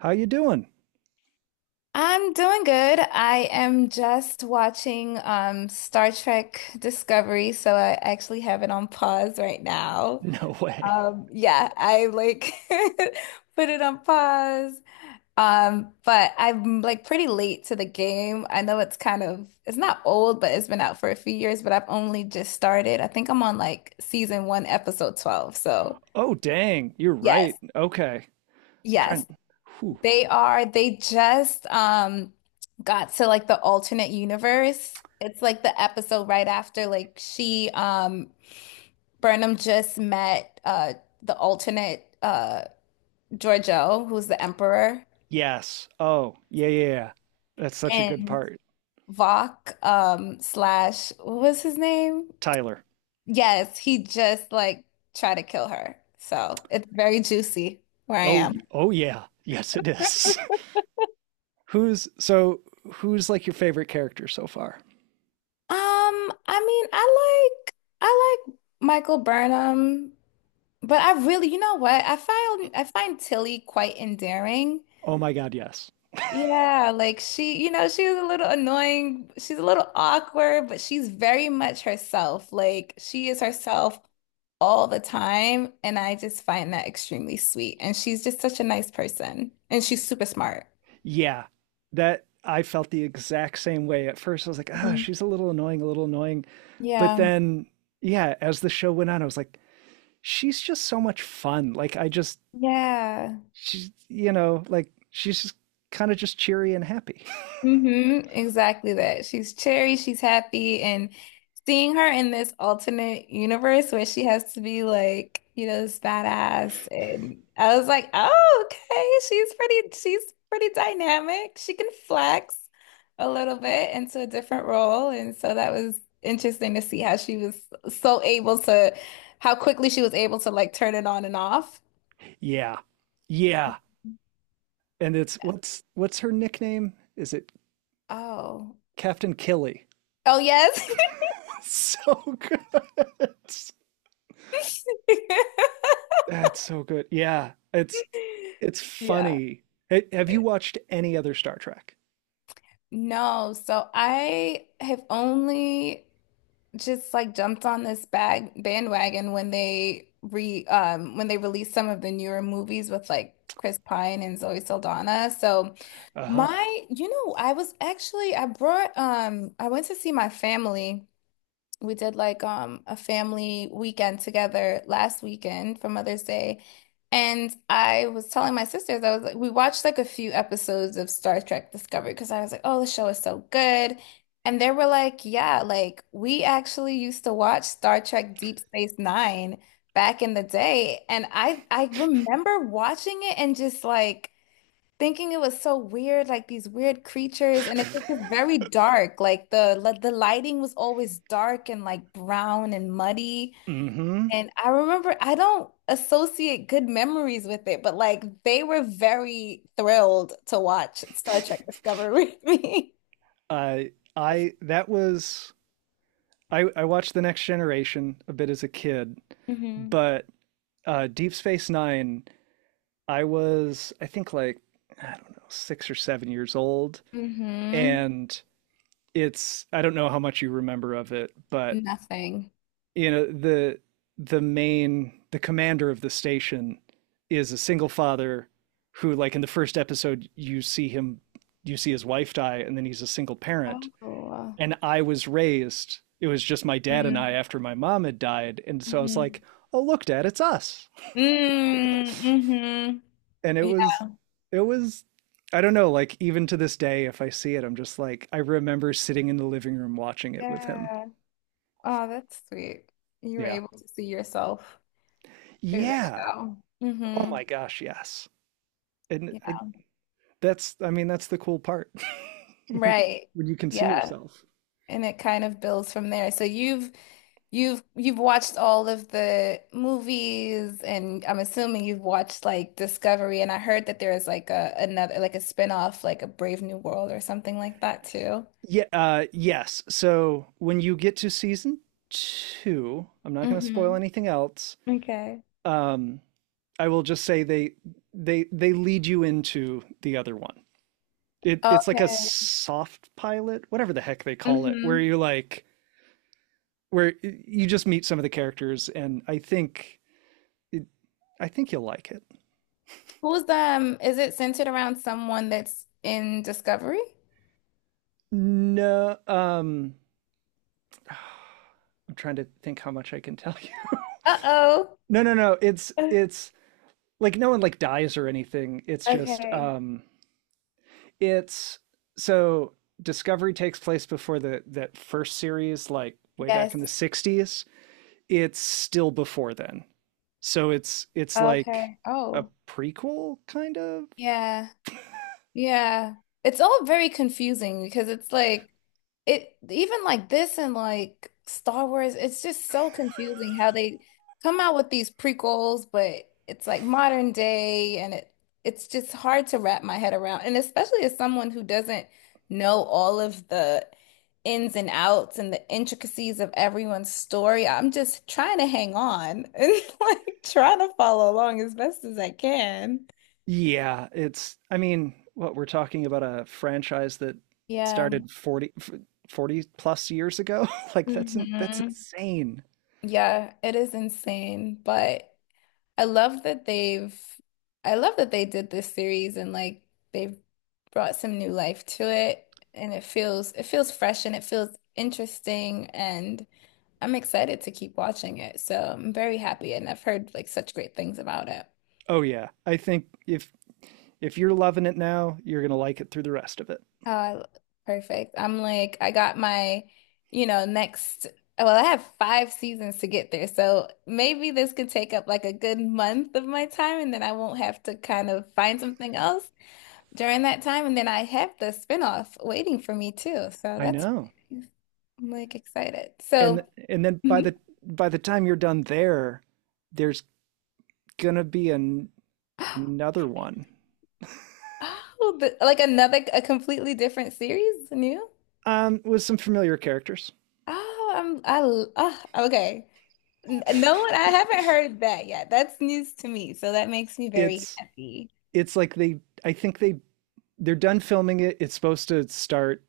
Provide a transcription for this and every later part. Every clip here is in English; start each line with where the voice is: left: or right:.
right: How you doing?
left: I'm doing good. I am just watching Star Trek Discovery, so I actually have it on pause right now.
right: No way.
left: Yeah, I like put it on pause. But I'm like pretty late to the game. I know it's kind of it's not old, but it's been out for a few years, but I've only just started. I think I'm on like season one, episode 12. So
right: Oh, dang. You're
left: yes,
right: right. Okay. I'm
left: yes.
right: trying. Whew.
left: They just got to like the alternate universe. It's like the episode right after like she Burnham just met the alternate Giorgio, who's the emperor,
right: Yes. Oh, yeah, yeah, yeah. That's such a good
left: and
right: part.
left: Vok slash what was his name?
right: Tyler.
left: Yes, he just like tried to kill her. So it's very juicy where I
right: Oh,
left: am.
right: oh yeah. Yes, it is. who's so Who's like your favorite character so far?
left: I mean, I like Michael Burnham. But I really, you know what? I find Tilly quite endearing.
right: Oh my God, yes.
left: Yeah, like she's a little annoying. She's a little awkward, but she's very much herself. Like she is herself all the time, and I just find that extremely sweet. And she's just such a nice person, and she's super smart.
right: Yeah. That I felt the exact same way. At first, I was like, ah,
left: Mhm.
right: she's a little annoying, a little annoying. But
left: Yeah.
right: then, yeah, as the show went on, I was like, she's just so much fun. Like, I just,
left: Yeah.
right: she's, like, she's kind of just cheery and happy.
left: Exactly that. She's cheery, she's happy, and seeing her in this alternate universe where she has to be like, this badass. And I was like, oh, okay, she's pretty dynamic. She can flex a little bit into a different role. And so that was interesting to see so able to, how quickly she was able to like turn it on and off.
right: Yeah, yeah, and it's, what's her nickname? Is it
left: Oh,
right: Captain Killy?
left: oh, yes.
right: So good. That's so good. Yeah, it's it's
left: Yeah.
right: funny. Have you watched any other Star Trek?
left: No, so I have only just like jumped on this bag bandwagon when they released some of the newer movies with like Chris Pine and Zoe Saldana. So
right: Uh-huh.
left: my, you know, I was actually I went to see my family. We did like a family weekend together last weekend for Mother's Day. And I was telling my sisters, I was like, we watched like a few episodes of Star Trek Discovery because I was like, oh, the show is so good. And they were like, yeah, like we actually used to watch Star Trek Deep Space Nine back in the day. And I remember watching it and just like thinking it was so weird, like these weird creatures, and it was just very dark. Like the lighting was always dark and like brown and muddy.
right: Mm-hmm.
left: And I remember I don't associate good memories with it, but like they were very thrilled to watch Star Trek Discovery with me.
right: I i that was i i watched The Next Generation a bit as a kid,
left: Hmm.
right: but Deep Space Nine, I was, I think, like, I don't know, 6 or 7 years old.
left: Hmm.
right: And it's, I don't know how much you remember of it, but,
left: Nothing.
right: the, the commander of the station is a single father who, like, in the first episode, you see him, you see his wife die, and then he's a single parent.
left: Oh.
right: And I was raised, it was just my dad and I
left: Mm-hmm.
right: after my mom had died. And so I was like, oh, look, dad, it's us.
left: Mm-hmm.
right: And it
left: Yeah.
right: was, it was I don't know, like, even to this day, if I see it, I'm just like, I remember sitting in the living room watching it with him.
left: Yeah. Oh, that's sweet. You were
right: Yeah.
left: able to see yourself through the
right: Yeah.
left: show.
right: Oh
left: Hmm.
right: my gosh, yes. And
left: Yeah.
right: I, that's, I mean, that's the cool part. When
left: Right.
right: you can see
left: Yeah.
right: yourself.
left: And it kind of builds from there. So you've watched all of the movies and I'm assuming you've watched like Discovery and I heard that there is like a another like a spin-off like a Brave New World or something like that too.
right: Yeah, yes. So when you get to season 2, I'm not going to spoil
left: Hmm.
right: anything else.
left: Okay.
right: Um I will just say they they lead you into the other one. It's like a
left: Okay.
right: soft pilot, whatever the heck they call it, where
left: Hmm.
right: you like where you just meet some of the characters, and it, I think you'll like it.
left: Who's Is it centered around someone that's in Discovery?
right: No, I'm trying to think how much I can tell you.
left: Uh-oh.
right: No, no, no. It's it's like no one like dies or anything. It's just,
left: Okay.
right: it's so Discovery takes place before the that first series, like way back
left: Yes.
right: in the '60s. It's still before then. So it's like
left: Okay.
right: a
left: Oh.
right: prequel, kind of.
left: Yeah, yeah. It's all very confusing because it's like it even like this and like Star Wars, it's just so confusing how they come out with these prequels, but it's like modern day and it's just hard to wrap my head around. And especially as someone who doesn't know all of the ins and outs and the intricacies of everyone's story, I'm just trying to hang on and like trying to follow along as best as I can.
right: Yeah, it's I mean, what we're talking about, a franchise that
left: Yeah.
right: started forty plus years ago. That's
left: Hmm.
right: insane.
left: Yeah, it is insane, but I love that they've I love that they did this series and like they've brought some new life to it and it feels fresh and it feels interesting and I'm excited to keep watching it. So I'm very happy and I've heard like such great things about it.
right: Oh yeah. I think if you're loving it now, you're going to like it through the rest of it.
left: Oh, perfect. I'm like, I got my, you know, next, well, I have five seasons to get there. So maybe this could take up like a good month of my time, and then I won't have to kind of find something else during that time. And then I have the spinoff waiting for me too. So
right: I
left: that's,
right: know.
left: really nice. I'm like excited.
right: And
left: So,
right: and then by
left: Mhm.
right: the time you're done there, there's going to be an another one
left: Oh, a completely different series, new?
right: with some familiar characters.
left: Oh, I'm, I, l- ah, okay. No, I haven't heard that yet. That's news to me, so that makes me very
right: it's
left: happy.
right: it's like they I think they're done filming it. It's supposed to start,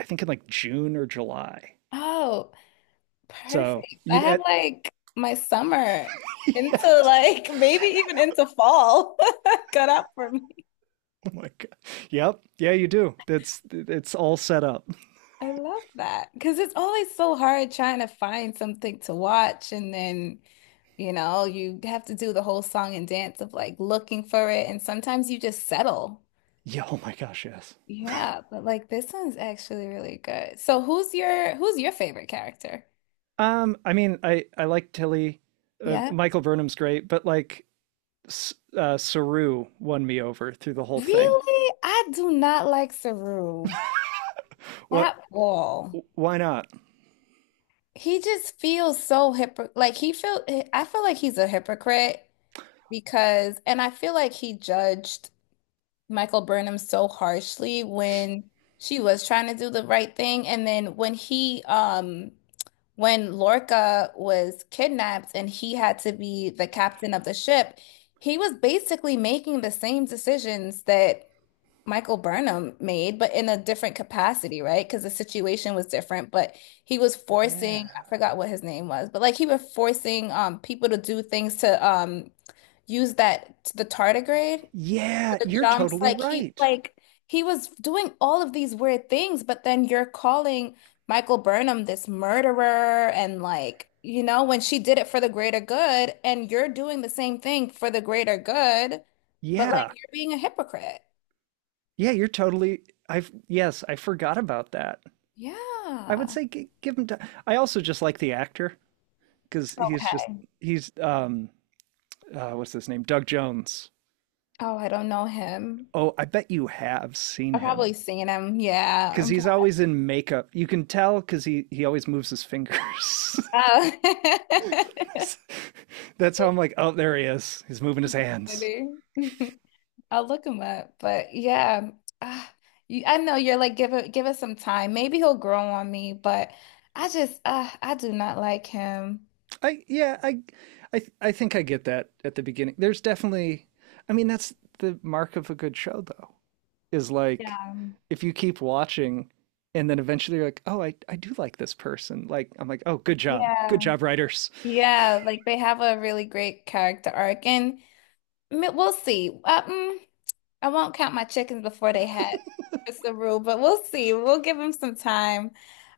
right: I think, in like June or July.
left: Oh,
right: So
left: perfect. I
right: you
left: have
right: that.
left: like my summer into like maybe even into fall cut out for me.
right: Oh my god. Yep. Yeah, you do. That's It's all set up.
left: I love that because it's always so hard trying to find something to watch and then you know, you have to do the whole song and dance of like looking for it, and sometimes you just settle.
right: Yeah, oh my gosh, yes.
left: Yeah, but like this one's actually really good. So who's your favorite character?
right: I mean, I like Tilly.
left: Yeah.
right: Michael Burnham's great, but like Saru won me over through the whole thing.
left: Really? I do not like Saru
right: What
left: at all.
right: Why not?
left: He just feels so hypocrite. Like he feel I feel like he's a hypocrite because and I feel like he judged Michael Burnham so harshly when she was trying to do the right thing. And then when Lorca was kidnapped and he had to be the captain of the ship, he was basically making the same decisions that Michael Burnham made, but in a different capacity, right? Because the situation was different, but he was
right: Yeah.
left: forcing, I forgot what his name was, but like he was forcing people to do things to use that the tardigrade for
right: Yeah,
left: the
right: you're
left: jumps.
right: totally
left: Like he
right: right.
left: like he was doing all of these weird things, but then you're calling Michael Burnham this murderer and like, you know, when she did it for the greater good and you're doing the same thing for the greater good, but like
right: Yeah.
left: you're being a hypocrite.
right: Yeah, you're totally. I've Yes, I forgot about that. I would
left: Yeah.
right: say give him. I also just like the actor because he's just
left: Okay.
right: he's what's his name, Doug Jones.
left: Oh, I don't know him.
right: Oh, I bet you have seen
left: I've
right: him
left: probably seen him. Yeah.
right: because he's always in makeup. You can tell because he always moves his fingers.
left: Oh.
right: That's how I'm like, oh, there he is. He's moving his hands.
left: Funny. I'll look him up. But yeah, ah, I know you're like give it some time. Maybe he'll grow on me, but I do not like him.
right: I Yeah, I think I get that at the beginning. There's definitely. I mean, that's the mark of a good show, though, is like,
left: Yeah.
right: if you keep watching and then eventually you're like, oh, I do like this person. Like, I'm like, oh, good job. Good
left: Yeah.
right: job, writers.
left: Yeah, like they have a really great character arc and we'll see. I won't count my chickens before they hatch. It's the rule, but we'll see. We'll give him some time.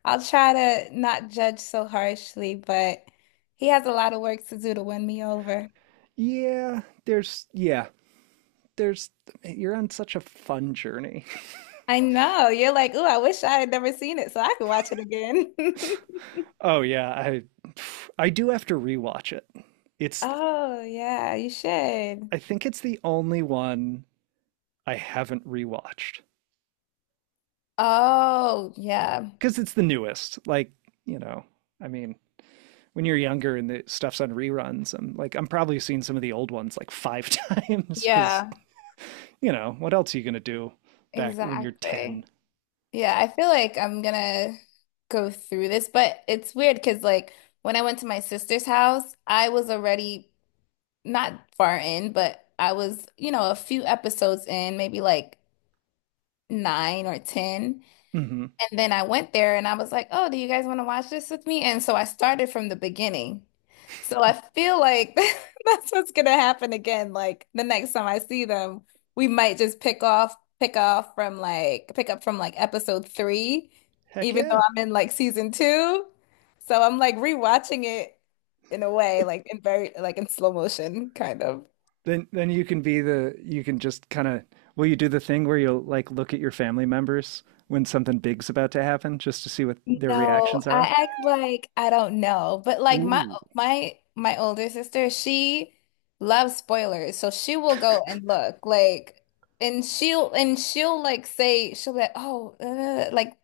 left: I'll try to not judge so harshly, but he has a lot of work to do to win me over.
right: Yeah, there's, you're on such a fun journey.
left: I know. You're like, ooh, I wish I had never seen it so I could watch it again.
right: Oh, yeah, I do have to rewatch it. It's,
left: Oh, yeah, you should.
right: I think it's the only one I haven't rewatched
left: Oh, yeah.
right: because it's the newest. Like, you know, I mean, when you're younger and the stuff's on reruns, I'm like, I'm probably seeing some of the old ones like five times because,
left: Yeah,
right: you know, what else are you gonna do back when you're 10?
left: exactly. Yeah, I feel like I'm gonna go through this, but it's weird because, like, when I went to my sister's house, I was already not far in, but I was, a few episodes in, maybe like nine or 10.
right: Hmm.
left: And then I went there and I was like, oh, do you guys want to watch this with me? And so I started from the beginning. So I feel like that's what's gonna happen again. Like the next time I see them, we might just pick off from like, pick up from like episode three,
right: Heck
left: even though
right: yeah.
left: I'm in like season two. So I'm like rewatching it in a way, like in slow motion, kind of.
right: Then you can be the, you can just kind of, will you do the thing where you'll like look at your family members when something big's about to happen just to see what their
left: No,
right: reactions
left: I
right: are?
left: act like I don't know. But like my
right: Ooh,
left: my my older sister, she loves spoilers. So she will go and look like and she'll like say she'll be like, "Oh, like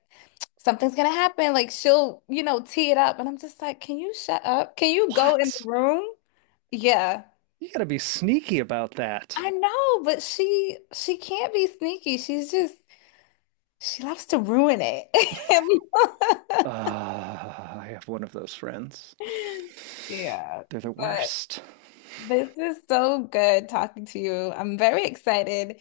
left: something's gonna happen." Like she'll tee it up and I'm just like, "Can you shut up? Can you go in the
right: what?
left: room?" Yeah.
right: You gotta be sneaky about that.
left: I know, but she can't be sneaky. She loves to ruin it.
right: Ah, I have one of those friends.
left: Yeah.
right: They're the
left: But
right: worst.
left: this is so good talking to you. I'm very excited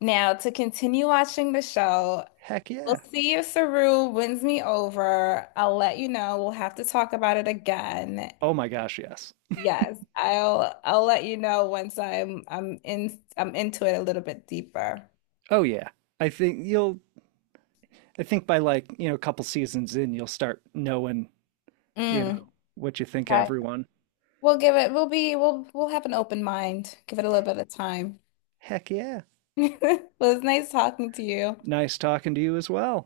left: now to continue watching the show.
right: Heck
left: We'll
right: yeah.
left: see if Saru wins me over. I'll let you know. We'll have to talk about it again.
right: Oh my gosh, yes.
left: Yes, I'll let you know once I'm into it a little bit deeper.
right: Oh yeah. I think you'll I think by, like, a couple seasons in, you'll start knowing, you know,
left: Mm,
right: what you think
left: okay.
right: everyone.
left: We'll have an open mind. Give it a little bit of time.
right: Heck yeah.
left: Well, it's nice talking to you.
right: Nice talking to you as well.